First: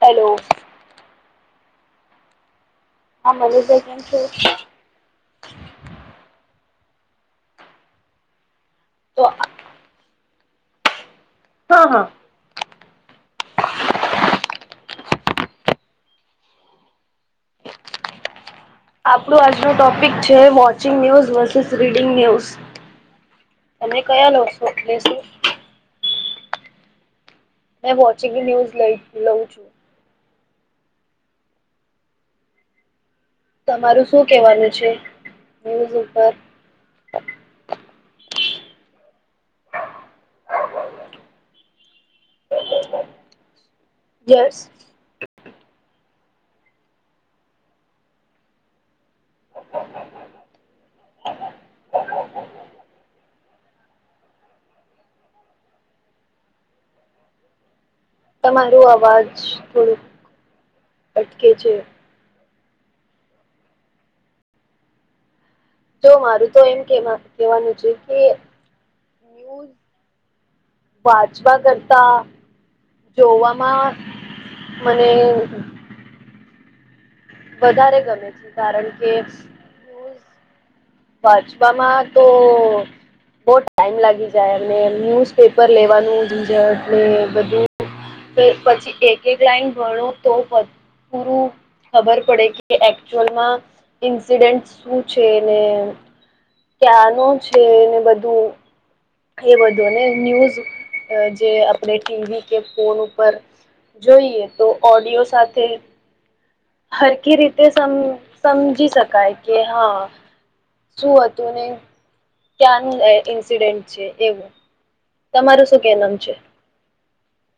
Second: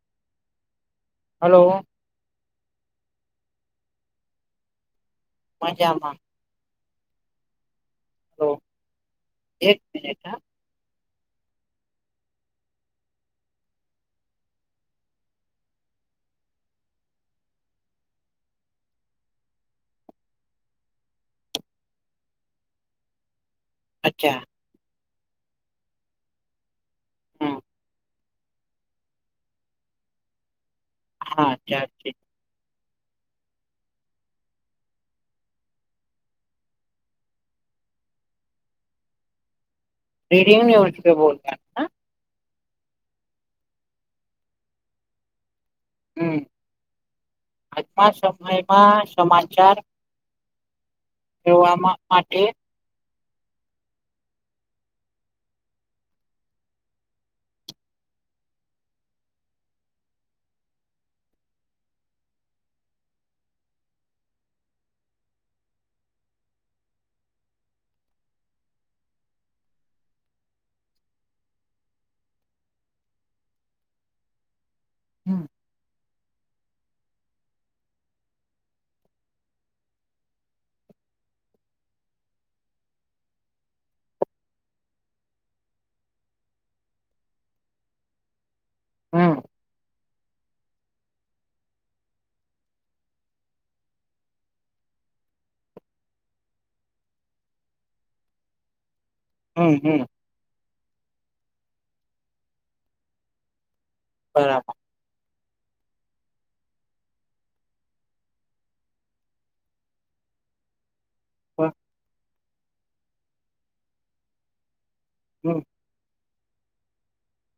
Hello hello હા મલી ભાઈ કેમ છો? મજમાં હલો તો આ એક મિનટ હ- હા હા આપણું આજનું ટોપિક છે. Watching news versus reading news. તમે કયા અચ્છા લોશો લેશો. હમ મેં વોચિંગ ન્યુઝ લઈ લઉં છું. હા ચારથી- તમારું શું કહેવાનું છે ન્યૂઝ ઉપર? રીડિયનિ વર્સિટ બોલતા- યસ હમ આજમા સમયમાં સમાચાર- એવા માં આટે- તમારૂ અવાજ થોડુંક અટકે છે. તો મારું તો એમ કે કેવાનું છે, કે ન્યુઝ [unintelligible] વાચવા કરતા જોવામાં મને હમ વધારે ગમે છે કારણ કે- વાજપામાં તો બો ટાઈમ લાગી જાય. એમને ન્યુઝપેપર લેવાનું ઝનઝટ ને બધું- [inaudible] પછી એક હમ એક લાઈન ભણો તો પ પૂરું ખબર પડે કે એકચુઅલમાં ઇન્સિડેન્ટ શું છે ને. ક્યાનું છે ને બધું? એ હમ હમ બધુંને ન્યૂઝ જે આપણે ટીવી કે ફોન ઉપર જોઈએ તો બરાબર ઓડિયો સાથે હરકી રીતે સમ સમજી શકાય કે હા. શું હતું ને ક્યા ઇન્સિડેન્ટ છે એવું? હમ તમારું શું કહેવાનું?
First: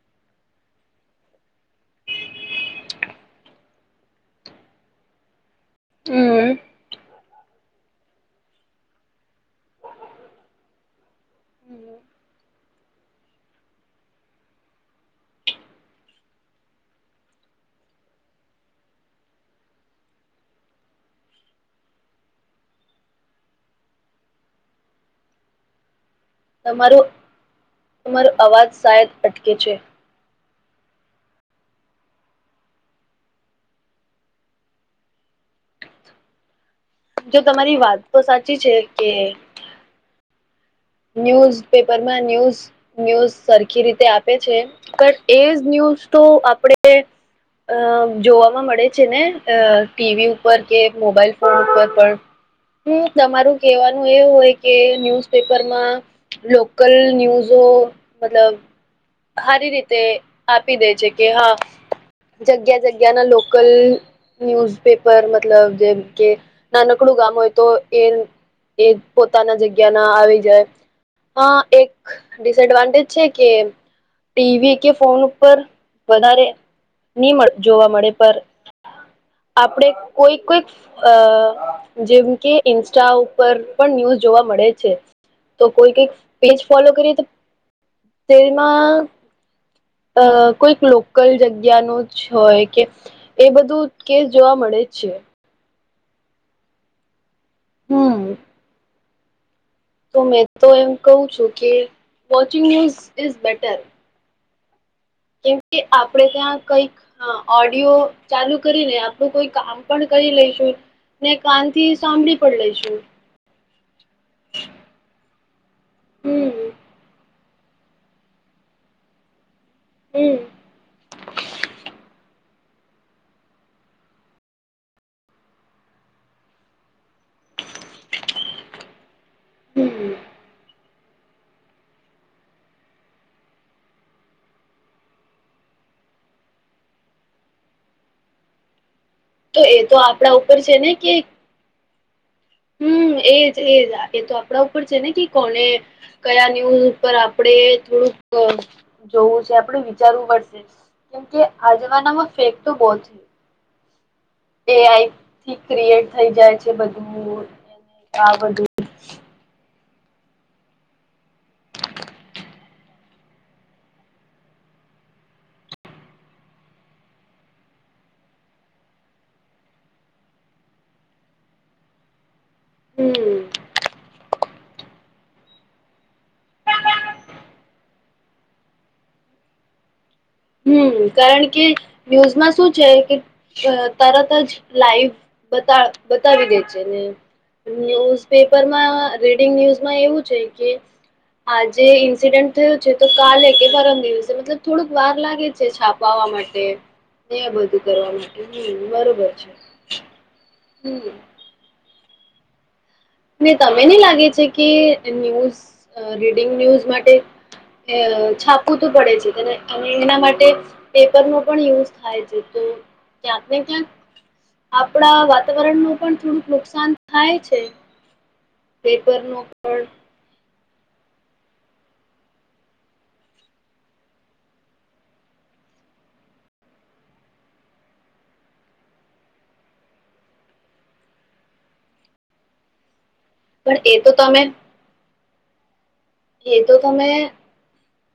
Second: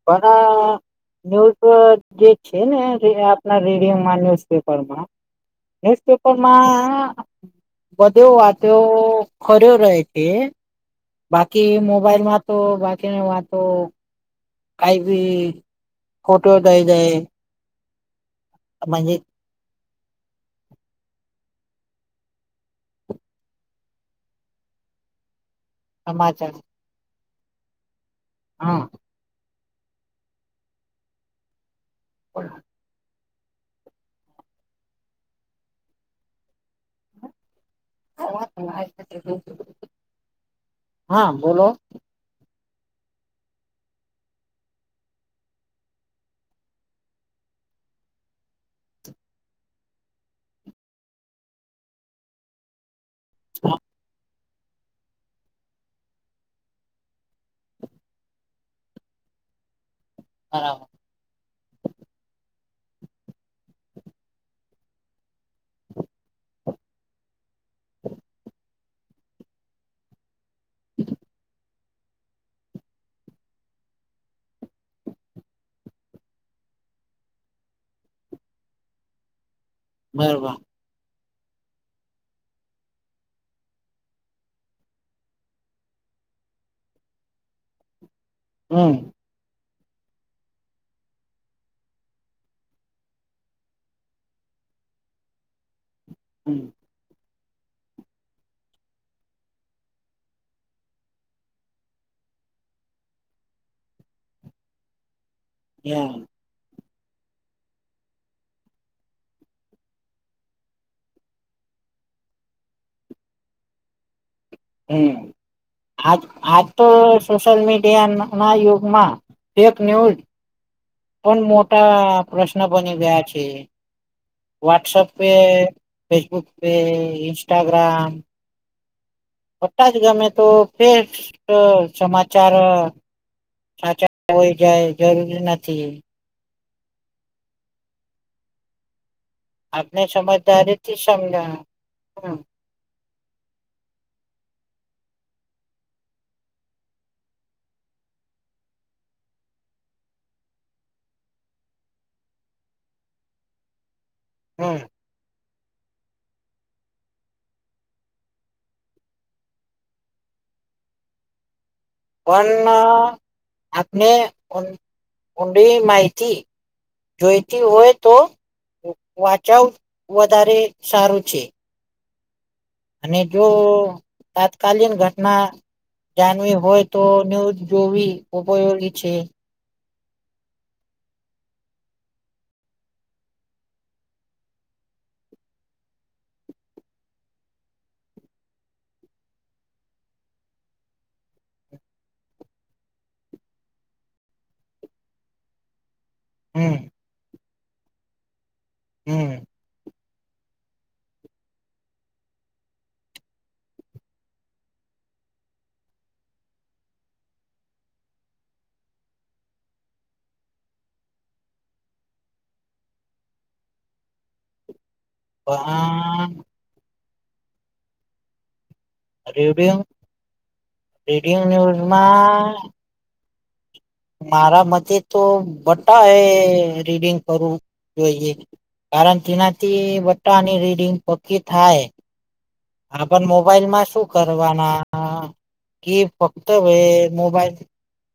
પણ ન્યુઝ જે છે ને આપના રેડિયોમાં ન્યુઝપેપરમાં. હમ ન્યુઝપેપરમાં. બધી વાતો ખર રહે છે બાકી મોબાઈલમાં તો બાકીની વાતો કઈ બી ફોટો થઈ જાય. મા સમાચાર તમારો તમારો અવાજ હા શાયદ અટકે છે. [inaudible] જો તમારી વાત તો સાચી છે કે. હા ન્યૂઝ બોલો પેપરમાં ન્યૂઝ. ન્યૂઝ સરખી રીતે આપે છે પણ એજ ન્યૂઝ તો આપણે અ જોવામાં મળે છે ને ટીવી ઉપર કે મોબાઈલ ફોન ઉપર પણ. હમ હ. [inaudible] તમારું કહેવાનું એ હોય કે ન્યુઝપેપર પરમાં લોકલ ન્યૂઝો મતલબ. સારી રીતે આપી બરાબર દે છે કે હા. જગ્યા જગ્યાના લોકલ ન્યૂઝપેપર મતલબ જે કે નાનકડું ગામ હોય તો એ એ પોતાના જગ્યા ના આવી જાય. હા એક ડિસએડવાન્ટેજ છે કે ટીવી કે ફોન ઉપર વધારે નહી જોવા મળે પર આપડે કોઈક બરોબર ક જ. અ જેમ કે ઇન્સ્ટા ઉપર પણ ન્યૂઝ જોવા મળે છે. તો કોઈ કઈક પેજ ફોલો કરીએ તો તેમાં હમ અ કોઈક લોકલ જગ્યા ન જ હોય કે. એ બધું કેસ જોવા મળે જ છે. હમ્મ. હમ્મ. તો મેં તો એમ કહું છું કે વોચિંગ ન્યૂઝ ઇઝ બેટર. કેમ કે આપડે ત્યાં કઈક. હા ઓડિયો ચાલુ કરીને આપણું કોઈ કામ પણ કરી લ લઈ લો. ને કાન થી સાંભળી પણ લઈશું. હમ્મ આજ હમ આજ તો સોશિયલ મીડિયા ના યુગમાં ફેક ન્યૂઝ હમ પણ મોટા પ્રશ્ન બની ગયા છે. વોટ્સએપ પે ફેસબુક પે ઇન્સ્ટાગ્રામ પટાચ હમ ગમે તો ટેક્સ સમાચાર સાચા હોય જાય જરૂરી નથી એ. તો એ તો આપને આપણા ઉપર સમજદારીથી સમજણ હમ્મ. હમ્મ એજ એજ એ તો આપણા ઉપર છે ને કે કોને- કયા ન્યૂઝ ઉપર આપડે થોડુંક જોવું છે આપડું વિચારવું પડશે- કેમ કે આ જમાનામાં ફેક તો બહુ છે. એ આઈ થી ક્રિએટ થઈ જાય છે બધું આ બધું પણ આપને કોંડી માહિતી જોઈતી હોય તો વાચવ વધારે સારું છે. અને હમ જો તાત્કાલીન ઘટના. જાણવી હોય તો ન્યૂઝ જોવી ઉપયોગી છે હમ કારણ કે ન્યૂઝમાં શું છે. કે- અ તરત જ લાઈવ બતા બતાવી દે છે ને- ન્યુઝ પેપરમાં રીડિંગ ન્યુઝમાં એવું છે કે- આજે ઇન્સિડન્ટ થયું છે તો કાલે કે પરમ દિવસે મતલબ થોડુંક વાર લાગે- છાપાવા માટે હમ ને બધું કરવા માટે- હમ બરોબર હમ છે હમ- ને તને ની લાગે છે કે ન્યૂઝ રીડિંગ ન્યૂઝ માટે- અ છાપવું તો પડે છે તેને અને એના માટે- પેપરનો પણ યુઝ થાય છે તો ક્યાંક ને ક્યાંક- આપડા વાતાવરણ નું પણ થોડુંક નુકસાન થાય છે. પેપરનું રેડિંયમ પણ રેડિંયમ નિયુઝમાં- મારા મતે તો બટાએ રીડિંગ કરવું જોઈએ. કારણ તેનાથી બધાની રીડિંગ પકી થાય આપન મોબ- મોબાઈલ પણ માં એ શું તો તમે કરવાના કે ફક્ત એ વએ તો મોબાઈલ-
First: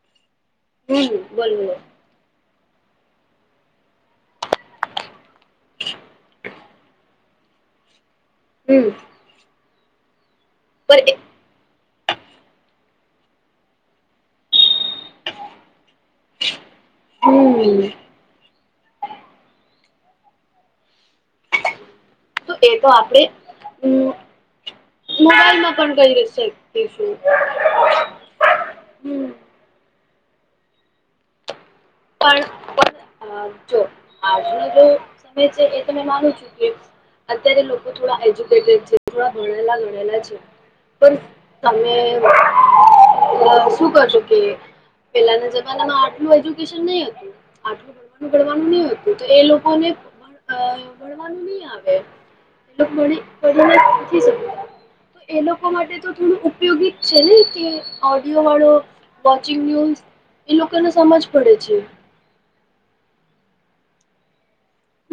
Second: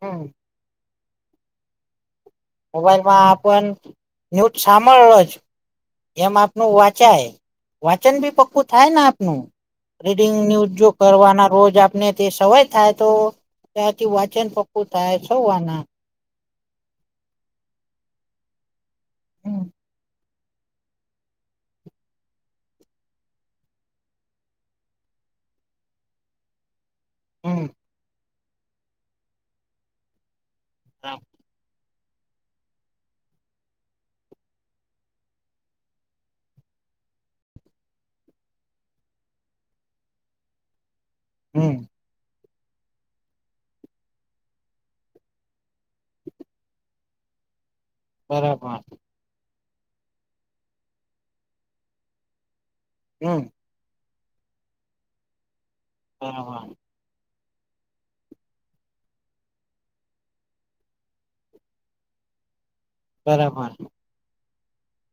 હમ્મ. [unintelligible] હમ્મ બોલવો. મોબાઈલમાં આપણ ન્યૂજ સાંભળો જ- એમ આપનું વાંચાય- વાંચન બી પક્કું થાય હમ ને આપનું રીડિંગ ન્યુઝ જો પણ કરવાના રોજ આપને- તે સવાય થાય તો ત્યાંથી વાચન પક્કું થાય સવાના- હમ્મ. હમ તો એ તો આપડે હમ્મ મોબાઈલમાં પણ કઈએ છે. એ શું હમ [unintelligible] હા. [inaudible] પણ જો આજનો જો સમય છે એ તમે માનું છું કે- અત્યારે લોકો થોડા એજ્યુકેટેડ છે થોડા ભણેલા ગણેલા છે. પણ- હમ તમને- [unintelligible] શું કરજો કે પેલાના જમાનામાં આટલું બધું જ- વેકેશન નહી હોય આટલું બધું ગણવાનું બરાબર નહિ હોતું તો એ લોકોને ભણવાનું નહી આવે- એ લોકો હમ ભણી શકે તો એ લોકો માટે- સેના માટે [unintelligible] છેલ્લે રીતે ઓડિયો વાળો વોચિંગ ન્યૂઝ એ લોકોને સમજ- પડે છે. બરાબર -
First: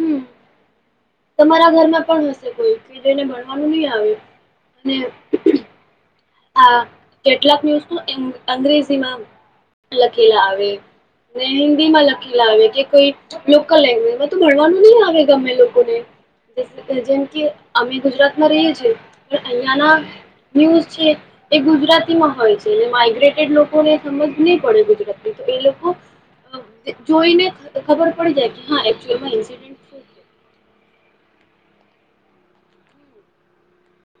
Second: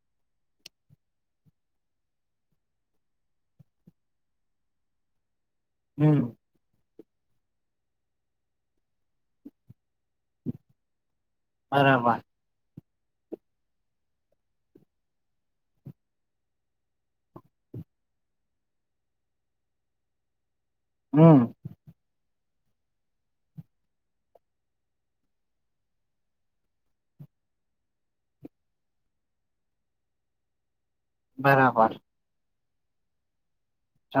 હમ તમારા ઘરમાં પણ હશે કોઈ કે જેને ભણવાનું નહી આવે અને- હમ્મ. આ કેટલાક ન્યુઝ અંગ્રેજીમાં લખેલા આવે. ને હિન્દીમાં બરાબર લખેલ. લાવે કે કોઈ લોકલ લેંગ્જમાં તો ભણવાનું નહી આવે તમને લોકોને- જેમ કે અમે ગુજરાતમાં રહીએ છીએ પણ અહિયાં ના ન્યૂઝ છે. હમ [unintelligible] એ ગુજરાતીમાં હોય છે, એલે માઇગ્રેટેડ લોકોને સમજ નહીં પડે ગુજરાતી તો એ લોકો જોઈને ખબર પડી જાય કે હા એકચુલીમાં ઇન્સિડેન્ટ બરાબર- હ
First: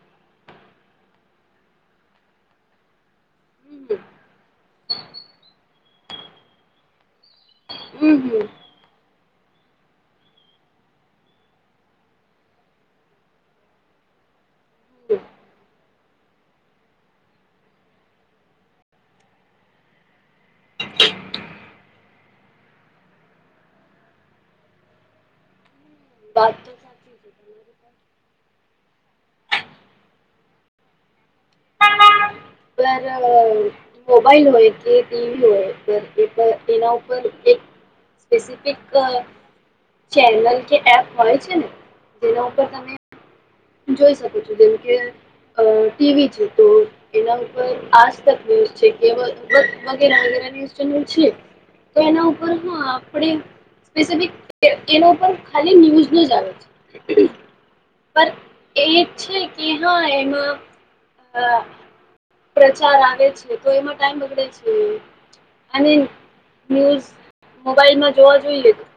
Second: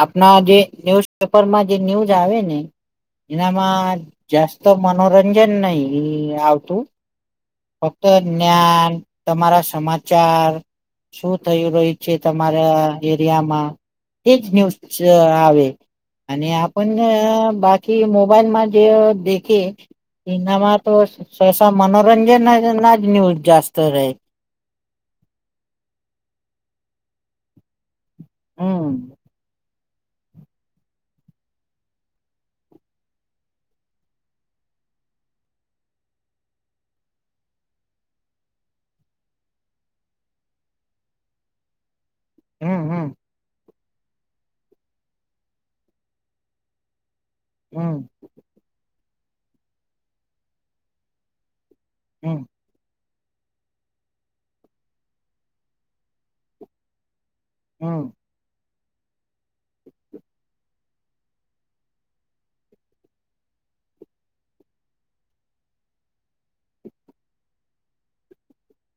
આપણા જે ન્યુઝપેપરમાં જે ન્યુઝ આવે ને- હમ એનામાં જાસ્ત મનોરંજન નહિ આવતું- ફક્ત હમ હમ જ્ઞાન તમારા સમાચાર- શું થયું રહ્યું છે, તમારા એરિયામાં તેજ ન્યૂઝ જ આવે. અને આપણ ન બાકી મોબાઈલમાં જે દેખે સિનામા તો સસ મનોરંજન ના જ ન્યૂઝ જાસ્ત રહે, વાત એ [unintelligible] હમ્મ [inaudible] [unintelligible] મોબાઈલ હોય કે ટીવી હોય એના ઉપર એક સ્પેસિફિક ચેનલ કે એપ હોય છે ને. જેના ઉપર હમ તમે હમ જોઈ શકો છું જેમ કે ટીવી છે, તો એના ઉપર હમ આજ કે વગેરે વગે ન્યૂઝ ચેનલ છે, તો એના હમ ઉપર હા, આપણે સ્પેસિફિક એના ઉપર ખાલી ન્યૂઝ ન જ આવે છે. હમ્મ એ છે કે હા એમાં પ્રચાર આવે છે, તો એમાં ટાઈમ બગડે છે. અને ન્યૂઝ મોબાઈલમાં જોવા જોઈ લેધું,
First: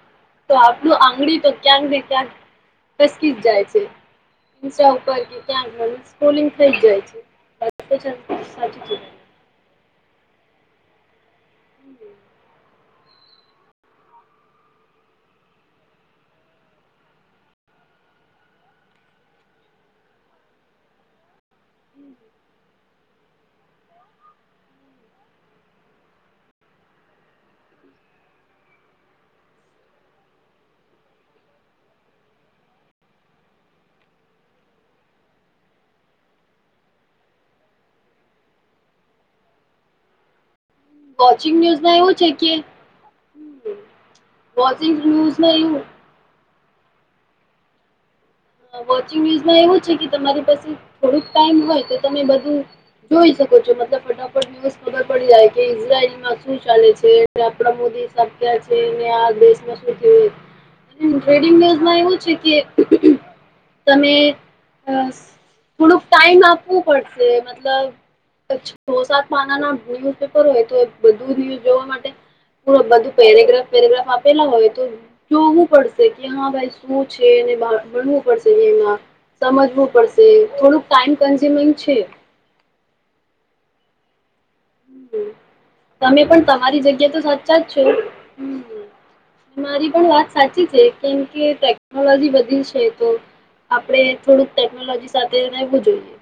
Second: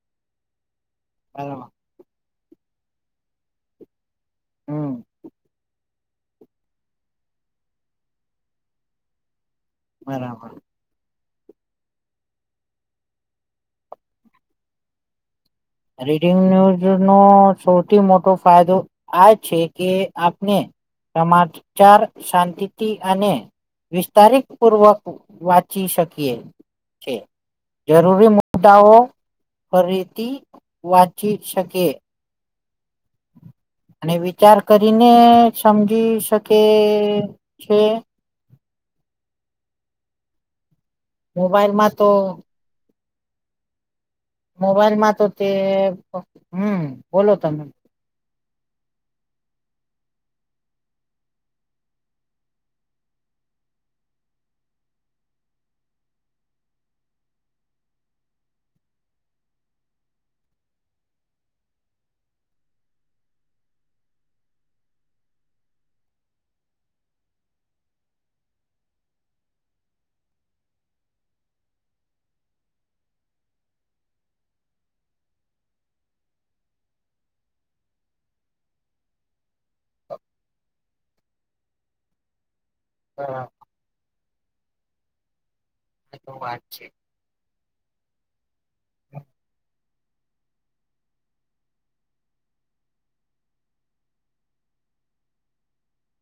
તો આપણું આંગળી તો બરાબર ક્યાંક ને ક્યાંક ફસકી જ જાય છે. ઇન્સ્ટા હમ ઉપ ઉપર કે કે સ્કૂલિ થ જાય છે. બરાબર [unintelligible] હમ્મ રીડિંગ ન્યૂઝ નો સૌથી મોટો ફાયદો, આ છે કે આપને સમાચાર શાંતિ અને વિસ્તારિત પૂર્વક વાંચી શકીએ, છે જરૂરી મુદ્દાઓ ફરીથી વાંચી શકે, અને વિચાર કરીને સમજી શકે છે. વોચિંગ મોબાઈલમાં ન્યુઝમાં તો એવું છે, કે [inaudible] મોબાઈલમાં તો તે ન્યૂઝમાં એવું હમ્મ બોલો તમે. વોચિંગ ન્યુઝમાં એવું છે, કે તમારી પાસે થોડુંક ટાઈમ હોય તો તમે બધું જોઈ શકો છો મતલબ ફટાફટ ન્યુઝ ખબર પડી જાય કે ઈઝરાયલમાં શું ચાલે છે. આપણા મોદી સાબક્યા છે, ને આ દેશમાં શું થયય ટ્રેડિંગ ન્યુઝ માં એવું છે, કે તમે અ થોડુંક ટાઈમ આપવો પડશે મતલબ છ મોસાત પાનાના ન્યુઝપેપર હોય, તો બધું ન્યુઝ જોવા માટે હ બધું પેરેગ્રાફ પેરેગ્રાફ આપેલા હોય તો. જોવું પડશે કે હા ભાઈ શું છે ને ભણવું. માં સમજવું પડશે થોડુંક ટાઈમ કન્ઝ્યુમિંગ છે, હા [unintelligible] [inaudible] આ તમે તો પણ વાત છે તમારી જગ્યા તો સાચા જ છો. મારી પણ વાત સાચી છે, કેમ કે ટેકનોલોજી બધી છે તો આપડણે થોડુંક ટેકનોલોજી સાથે રહેવું જોઈએ.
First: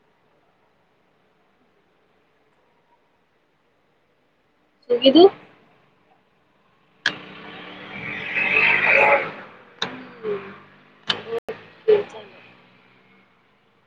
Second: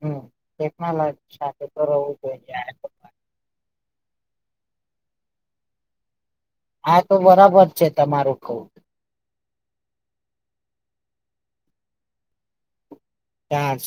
હમ્મ ટેકનોલોજી સાથે તો રહવું જોઈ જ. શું કીધું. હા, તો બરાબર છે તમારું કઉ, ચાર્જ